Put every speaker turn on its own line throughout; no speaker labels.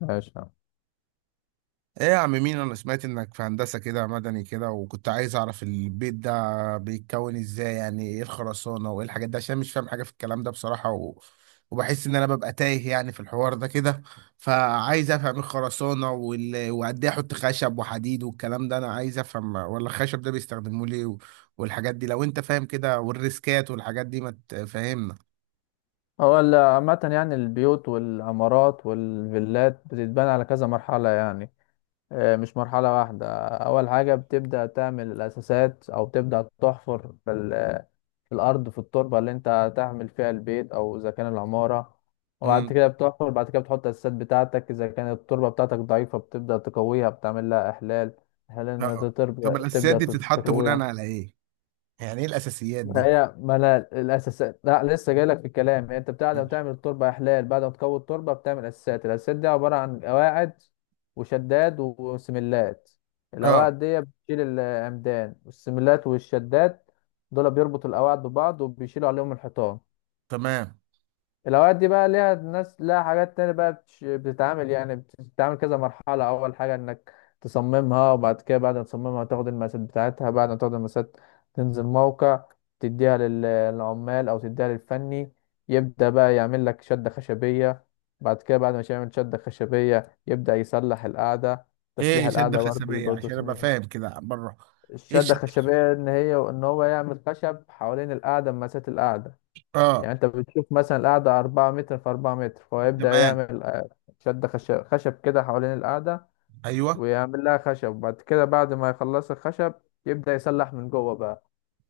ماشي يا عم.
ايه يا عم مين، انا سمعت انك في هندسة كده، مدني كده، وكنت عايز اعرف البيت ده بيتكون ازاي. يعني ايه الخرسانة وايه الحاجات دي؟ عشان مش فاهم حاجة في الكلام ده بصراحة وبحس ان انا ببقى تايه يعني في الحوار ده كده. فعايز افهم ايه الخرسانة وقد ايه احط خشب وحديد والكلام ده، انا عايز افهم. ولا الخشب ده بيستخدموه ليه والحاجات دي، لو انت فاهم كده والريسكات والحاجات دي ما تفهمنا.
هو عامة يعني البيوت والعمارات والفيلات بتتبنى على كذا مرحلة يعني. مش مرحلة واحدة. أول حاجة بتبدأ تعمل الأساسات أو تبدأ تحفر في في الأرض، في التربة اللي أنت هتعمل فيها البيت أو إذا كان العمارة. وبعد
امم.
كده بتحفر، بعد كده بتحط الأساسات بتاعتك. إذا كانت التربة بتاعتك ضعيفة بتبدأ تقويها، بتعمل لها إحلال. إحلال إنها
اه.
تبدأ
طب الاساسيات
تبدأ
دي بتتحط بناء
تقويها.
على ايه؟ يعني ايه الاساسيات دي؟
هي ما انا الاساسات لا لسه جاي لك في الكلام. هي انت بتاع لما
ماشي.
تعمل التربه احلال، بعد ما تكون التربه بتعمل اساسات. الاساسات دي عباره عن قواعد وشداد وسملات.
اه.
القواعد دي بتشيل العمدان والسملات والشداد، دول بيربطوا القواعد ببعض وبيشيلوا عليهم الحيطان.
تمام.
الاوقات دي بقى ليها ناس لها حاجات تانية بقى بتتعامل، يعني بتتعامل كذا مرحلة. اول حاجة انك تصممها، وبعد كده بعد ما تصممها تاخد المقاسات بتاعتها. بعد ما تاخد المقاسات تنزل موقع، تديها للعمال او تديها للفني. يبدأ بقى يعمل لك شدة خشبية. بعد كده بعد ما يعمل شدة خشبية يبدأ يصلح القعدة. تصليح
ايه شدة
القعدة برضه
خشبية
بيبقى له
عشان ابقى
تصميم.
فاهم كده بره؟ ايه
الشدة
الشدة الخشبية؟
الخشبية ان هي ان هو يعمل خشب حوالين القعدة، مسات القعدة. يعني
اه.
انت بتشوف مثلا القعدة أربعة متر في أربعة متر، فهو يبدأ
تمام.
يعمل شد خشب، خشب كده حوالين القعدة،
ايوه.
ويعمل لها خشب. وبعد كده بعد ما يخلص الخشب يبدأ يسلح من جوه بقى.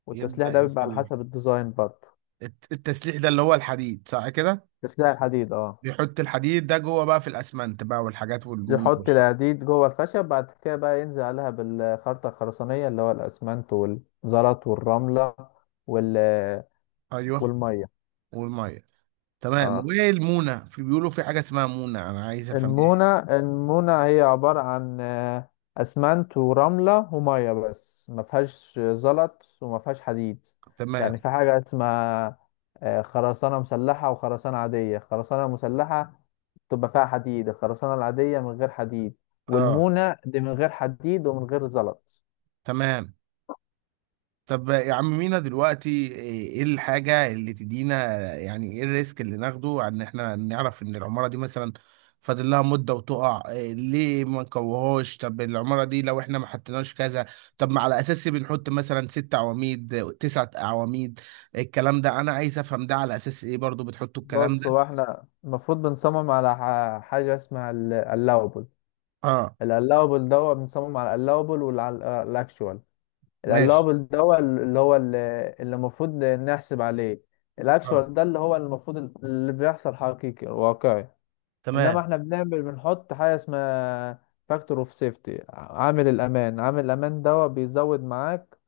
والتسليح
يبدأ
ده بيبقى على
يسلم.
حسب الديزاين برضه.
التسليح ده اللي هو الحديد صح كده؟
تسليح الحديد، اه.
بيحط الحديد ده جوه بقى في الاسمنت بقى والحاجات والمونة
يحط
والخرق.
الحديد جوه الخشب، بعد كده بقى ينزل عليها بالخرطة الخرسانية اللي هو الأسمنت والزلط والرملة وال
ايوه.
والمية.
والميه. تمام.
اه.
وايه المونة؟ في بيقولوا في حاجة اسمها مونة، انا عايز افهم ايه.
المونة هي عبارة عن أسمنت ورملة ومية بس، ما فيهاش زلط وما فيهاش حديد. يعني
تمام.
في حاجة اسمها خرسانة مسلحة وخرسانة عادية. خرسانة مسلحة تبقى فيها حديد، الخرسانة العادية من غير حديد،
اه.
والمونة دي من غير حديد ومن غير زلط.
تمام. طب يا عم مينا دلوقتي، ايه الحاجة اللي تدينا، يعني ايه الريسك اللي ناخده عن ان احنا نعرف ان العمارة دي مثلا فاضل لها مدة وتقع؟ إيه ليه ما نكوهوش؟ طب العمارة دي لو احنا ما حطيناش كذا. طب ما على اساس إيه بنحط مثلا ست عواميد، تسعة عواميد؟ الكلام ده انا عايز افهم ده على اساس ايه برضو بتحطوا الكلام
بص،
ده.
هو احنا المفروض بنصمم على حاجة اسمها اللاوبل.
اه.
اللاوبل ده، هو بنصمم على اللاوبل والأكشوال.
ماشي.
القلابل ده هو اللي المفروض نحسب عليه.
اه.
الاكشوال ده اللي هو المفروض اللي بيحصل حقيقي واقعي. انما
تمام.
احنا بنحط حاجه اسمها فاكتور اوف سيفتي، عامل الامان. عامل الامان ده بيزود معاك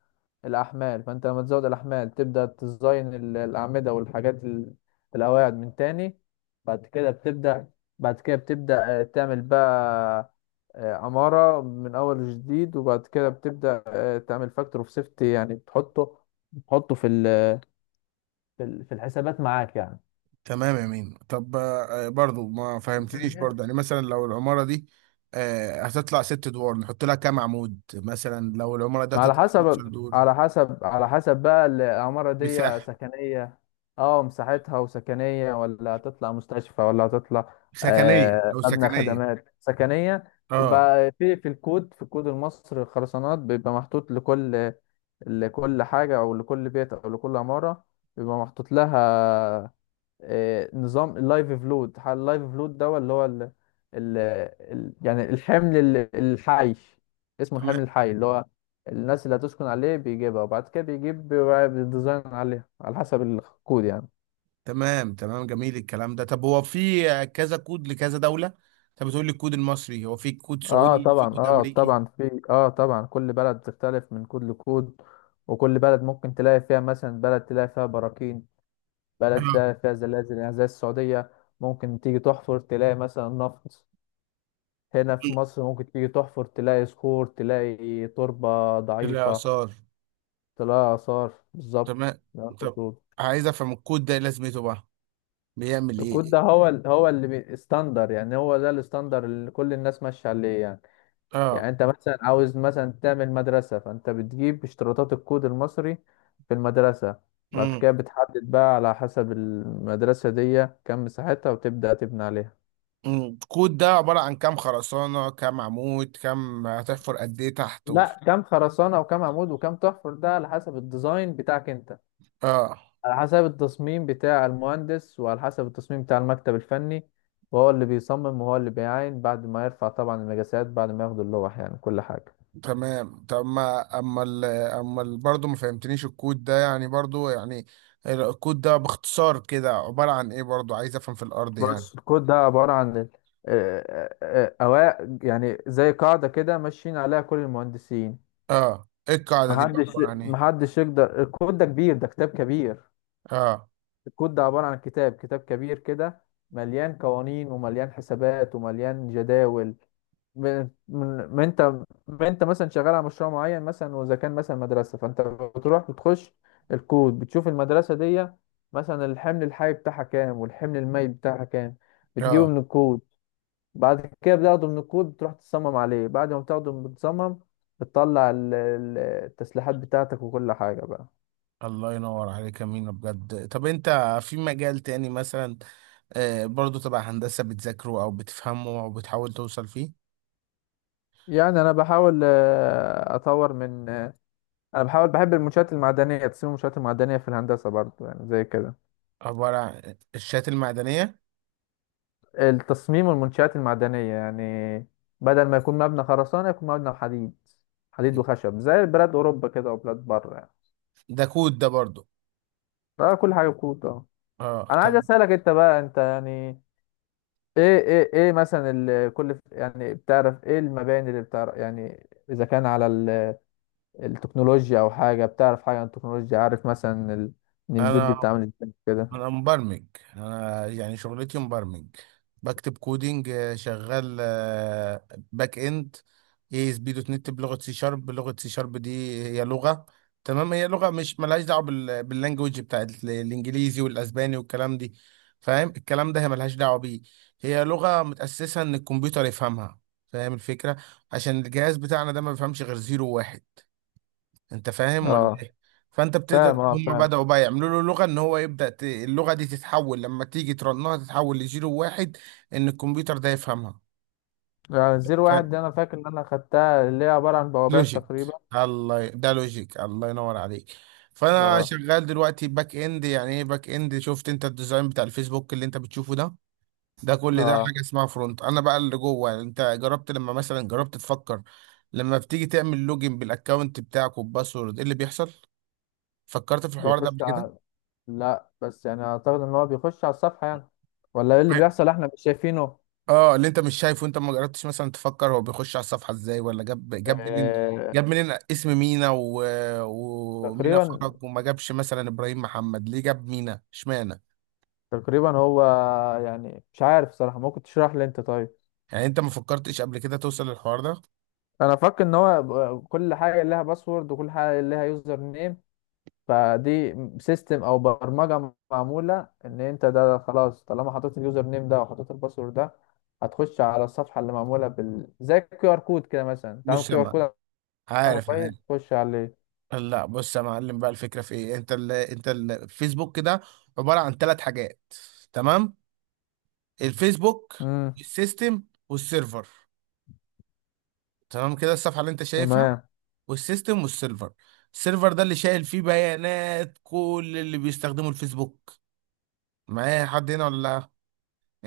الأحمال، فأنت لما تزود الأحمال تبدأ تزين الأعمدة والحاجات القواعد من تاني. بعد كده بتبدأ بعد كده بتبدأ تعمل بقى عمارة من أول جديد. وبعد كده بتبدأ تعمل فاكتور أوف سيفتي، يعني بتحطه في في الحسابات معاك.
تمام يا مين. طب آه، برضو ما فهمتنيش
يعني
برضو، يعني مثلا لو العمارة دي آه، هتطلع ست ادوار، نحط لها كام عمود؟ مثلا لو العمارة دي
ما
هتطلع 12 دور.
على حسب بقى، العمارة دي
مساحة.
سكنية. اه مساحتها، وسكنية ولا هتطلع مستشفى ولا هتطلع
سكنية، لو
مبنى
سكنية.
خدمات سكنية.
اه.
يبقى في الكود في الكود المصري، الخرسانات بيبقى محطوط لكل حاجة، أو لكل بيت أو لكل عمارة بيبقى محطوط لها نظام اللايف فلود. اللايف فلود ده اللي هو يعني الحمل الحي، اسمه الحمل
تمام.
الحي اللي هو الناس اللي هتسكن عليه، بيجيبها وبعد كده بيجيب بيبقى بالديزاين عليها على حسب الكود يعني.
تمام. تمام جميل الكلام ده. طب هو في آه، كذا كود لكذا دولة؟ انت بتقول لي الكود المصري، هو في كود
اه
سعودي، في
طبعا
كود
اه
امريكي؟
طبعا في اه طبعا كل بلد بتختلف من كود لكود. وكل بلد ممكن تلاقي فيها مثلا بلد تلاقي فيها براكين، بلد
آه.
فيها زلازل يعني زي السعودية. ممكن تيجي تحفر تلاقي مثلا نفط. هنا في مصر ممكن تيجي تحفر تلاقي صخور، تلاقي تربة
في
ضعيفة،
الآثار.
تلاقي آثار بالظبط
تمام.
زي ما انت
طب
بتقول.
عايز افهم الكود ده إيه لازمته بقى، بيعمل
الكود
ايه؟
ده هو هو اللي standard، يعني هو ده الستاندر اللي كل الناس ماشية عليه يعني. يعني
اه.
انت مثلا عاوز مثلا تعمل مدرسة، فانت بتجيب اشتراطات الكود المصري في المدرسة. بعد كده بتحدد بقى على حسب المدرسة دي كم مساحتها، وتبدأ تبني عليها.
كود ده عبارة عن كام خرسانة، كام عمود، كام هتحفر قد ايه تحت؟
لا، كم خرسانة وكم عمود وكم تحفر، ده على حسب الديزاين بتاعك انت،
اه.
على حسب التصميم بتاع المهندس وعلى حسب التصميم بتاع المكتب الفني، وهو اللي بيصمم وهو اللي بيعاين بعد ما يرفع طبعا المقاسات، بعد ما ياخد اللوح، يعني كل حاجة.
تمام. طب ما برضه ما فهمتنيش الكود ده يعني، برضه يعني الكود ده باختصار كده عبارة عن ايه؟ برضه عايز افهم، في الارض يعني.
بص، الكود ده عبارة عن أوائل، يعني زي قاعدة كده ماشيين عليها كل المهندسين.
اه. ايه القاعدة دي بقى
محدش
عبارة عن ايه؟
محدش يقدر، الكود ده كبير، ده كتاب كبير.
اه.
الكود ده عبارة عن كتاب كبير كده مليان قوانين ومليان حسابات ومليان جداول. ب- من ما انت ما انت مثلا شغال على مشروع معين، مثلا واذا كان مثلا مدرسه، فانت بتروح بتخش الكود، بتشوف المدرسه دي مثلا الحمل الحي بتاعها كام والحمل المائي بتاعها كام، بتجيبه
اه.
من الكود. بعد كده بتاخده من الكود، بتروح تصمم عليه. بعد ما بتاخده بتصمم، بتطلع التسليحات بتاعتك وكل حاجه بقى.
الله ينور عليك يا مينا بجد. طب انت في مجال تاني مثلا آه، برضه تبع هندسة، بتذاكره او بتفهمه او بتحاول توصل فيه؟
يعني انا بحاول اطور من انا بحاول، بحب المنشآت المعدنيه، تصميم المنشآت المعدنيه في الهندسه برضه يعني زي كده.
عبارة عن الشات المعدنية؟
التصميم والمنشآت المعدنية يعني بدل ما يكون مبنى خرسانة يكون مبنى حديد، حديد وخشب زي بلاد أوروبا كده وبلاد بره يعني.
ده كود ده برضو؟
ده كل حاجة بكوت، اه.
اه.
أنا عايز
طب.
أسألك أنت بقى، أنت يعني إيه مثلا كل، يعني بتعرف إيه المباني اللي بتعرف، يعني إذا كان على التكنولوجيا أو حاجة، بتعرف حاجة عن التكنولوجيا؟ عارف مثلا إن البيوت دي
انا
بتعمل إزاي كده؟
انا مبرمج. انا يعني شغلتي مبرمج. بكتب كودينج. آه، شغال آه، باك اند. اي اس بي دوت نت، بلغه سي شارب. لغه سي شارب دي هي لغه. تمام. هي لغه مش ملهاش دعوه باللانجوج بتاعت الانجليزي والاسباني والكلام دي، فاهم الكلام ده؟ هي ملهاش دعوه بيه. هي لغه متاسسه ان الكمبيوتر يفهمها، فاهم الفكره؟ عشان الجهاز بتاعنا ده ما بيفهمش غير زيرو وواحد، انت فاهم ولا
أه،
ايه؟ فانت بتقدر،
فاهم. أه،
هم
فاهم.
بدأوا بقى يعملوا له لغة ان هو يبدأ اللغة دي تتحول، لما تيجي ترنها تتحول لزيرو واحد، ان الكمبيوتر ده يفهمها.
يعني زيرو
ف...
واحد دي أنا فاكر إن أنا خدتها، اللي هي عبارة عن بوابات
لوجيك.
تقريبا.
ده لوجيك، الله ينور عليك. فانا
أه.
شغال دلوقتي باك اند. يعني ايه باك اند؟ شفت انت الديزاين بتاع الفيسبوك اللي انت بتشوفه ده؟ ده كل ده
أه.
حاجة اسمها فرونت. انا بقى اللي جوه. انت جربت لما مثلا جربت تفكر، لما بتيجي تعمل لوجن بالاكونت بتاعك وباسورد، ايه اللي بيحصل؟ فكرت في الحوار ده قبل
بيخش
كده؟
على لا بس يعني اعتقد ان هو بيخش على الصفحة يعني، ولا ايه اللي بيحصل احنا مش شايفينه؟
اه. اللي انت مش شايفه، انت ما جربتش مثلا تفكر هو بيخش على الصفحه ازاي، ولا جاب منين،
آه...
جاب منين اسم مينا ومينا
تقريبا
فرج، وما جابش مثلا ابراهيم محمد، ليه جاب مينا اشمعنى؟
تقريبا هو يعني مش عارف صراحة، ممكن تشرح لي انت طيب.
يعني انت ما فكرتش قبل كده توصل للحوار ده؟
انا فاكر ان هو كل حاجة لها باسورد وكل حاجة لها يوزر نيم، فدي سيستم او برمجة معمولة ان انت ده خلاص طالما حطيت اليوزر نيم ده وحطيت الباسورد ده هتخش على الصفحة، اللي معمولة بال زي الكيو ار كود كده، مثلا تعمل
بص يا
كيو ار كود
معلم.
على
عارف، عارف.
الموبايل تخش عليه.
لا بص يا معلم بقى، الفكره في ايه. انت الفيسبوك كده عباره عن ثلاث حاجات، تمام؟ الفيسبوك، السيستم، والسيرفر. تمام كده. الصفحه اللي انت شايفها
تمام.
والسيستم والسيرفر. السيرفر ده اللي شايل فيه بيانات كل اللي بيستخدموا الفيسبوك. معايا حد هنا ولا لا؟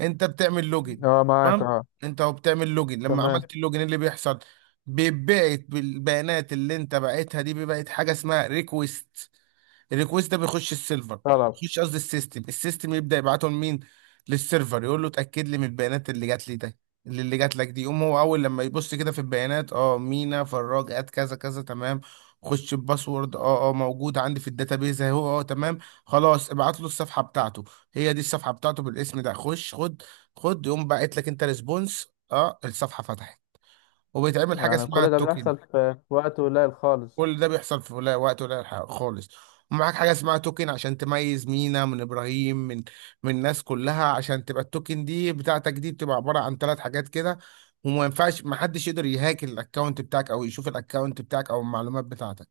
انت بتعمل لوجن.
اه، معاك،
تمام.
اه.
انت وبتعمل لوجن، لما
تمام.
عملت اللوجن إيه اللي بيحصل؟ بيتبعت بالبيانات اللي انت بعتها دي، بيبعت حاجه اسمها ريكويست. الريكوست ده بيخش السيرفر،
طلب.
يخش قصدي السيستم. السيستم يبدا يبعته لمين؟ للسيرفر، يقول له اتاكد لي من البيانات اللي جات لي ده. اللي، اللي جات لك دي، يقوم هو اول لما يبص كده في البيانات، اه مينا فراج ات كذا كذا، تمام، خش الباسورد، اه اه موجود عندي في الداتابيز اهو، اه تمام، خلاص ابعت له الصفحه بتاعته. هي دي الصفحه بتاعته بالاسم ده، خش خد. خد. يقوم باعت لك انت ريسبونس، اه الصفحه فتحت، وبيتعمل حاجه
يعني
اسمها
كل ده
التوكن.
بيحصل في في وقت قليل خالص.
كل ده بيحصل في قليل، وقت قليل خالص. ومعاك حاجة اسمها توكن، عشان تميز مينا من إبراهيم، من الناس كلها. عشان تبقى التوكن دي بتاعتك دي بتبقى عبارة عن ثلاث حاجات كده، وما ينفعش، ما حدش يقدر يهاك الأكونت بتاعك أو يشوف الأكونت بتاعك أو المعلومات بتاعتك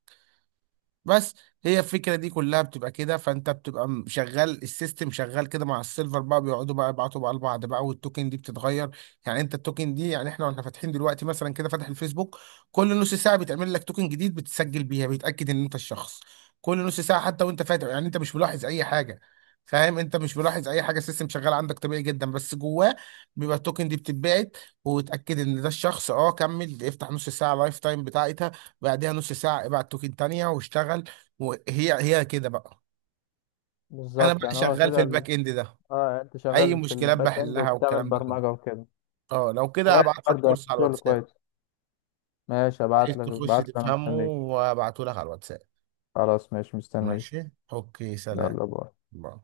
بس. هي الفكره دي كلها بتبقى كده. فانت بتبقى شغال، السيستم شغال كده مع السيلفر بقى، بيقعدوا بقى يبعتوا بقى لبعض بقى، والتوكن دي بتتغير. يعني انت التوكن دي، يعني احنا واحنا فاتحين دلوقتي مثلا كده فاتح الفيسبوك، كل نص ساعه بتعمل لك توكن جديد، بتسجل بيها، بيتاكد ان انت الشخص. كل نص ساعه، حتى وانت فاتح، يعني انت مش ملاحظ اي حاجه، فاهم؟ انت مش ملاحظ اي حاجه، السيستم شغال عندك طبيعي جدا، بس جواه بيبقى التوكن دي بتتبعت، وتاكد ان ده الشخص، اه كمل افتح. نص ساعه لايف تايم بتاعتها، بعدها نص ساعة ابعت توكن تانية واشتغل. وهي هي كده بقى. انا
بالظبط،
بقى
يعني هو
شغال في
كده
الباك اند ده،
اه. يعني انت
اي
شغال في
مشكلات
الباك اند
بحلها
وبتعمل
والكلام ده كله.
برمجة وكده.
اه لو كده
كويس،
هبعت لك
برضه يعني
كورس على
شغل
الواتساب،
كويس. ماشي، ابعت
عايز
لك
تخش
ابعت لك انا
تفهمه،
مستنيك.
وابعته لك على الواتساب.
خلاص ماشي، مستنيك.
ماشي، اوكي، سلام.
يلا باي.
باي.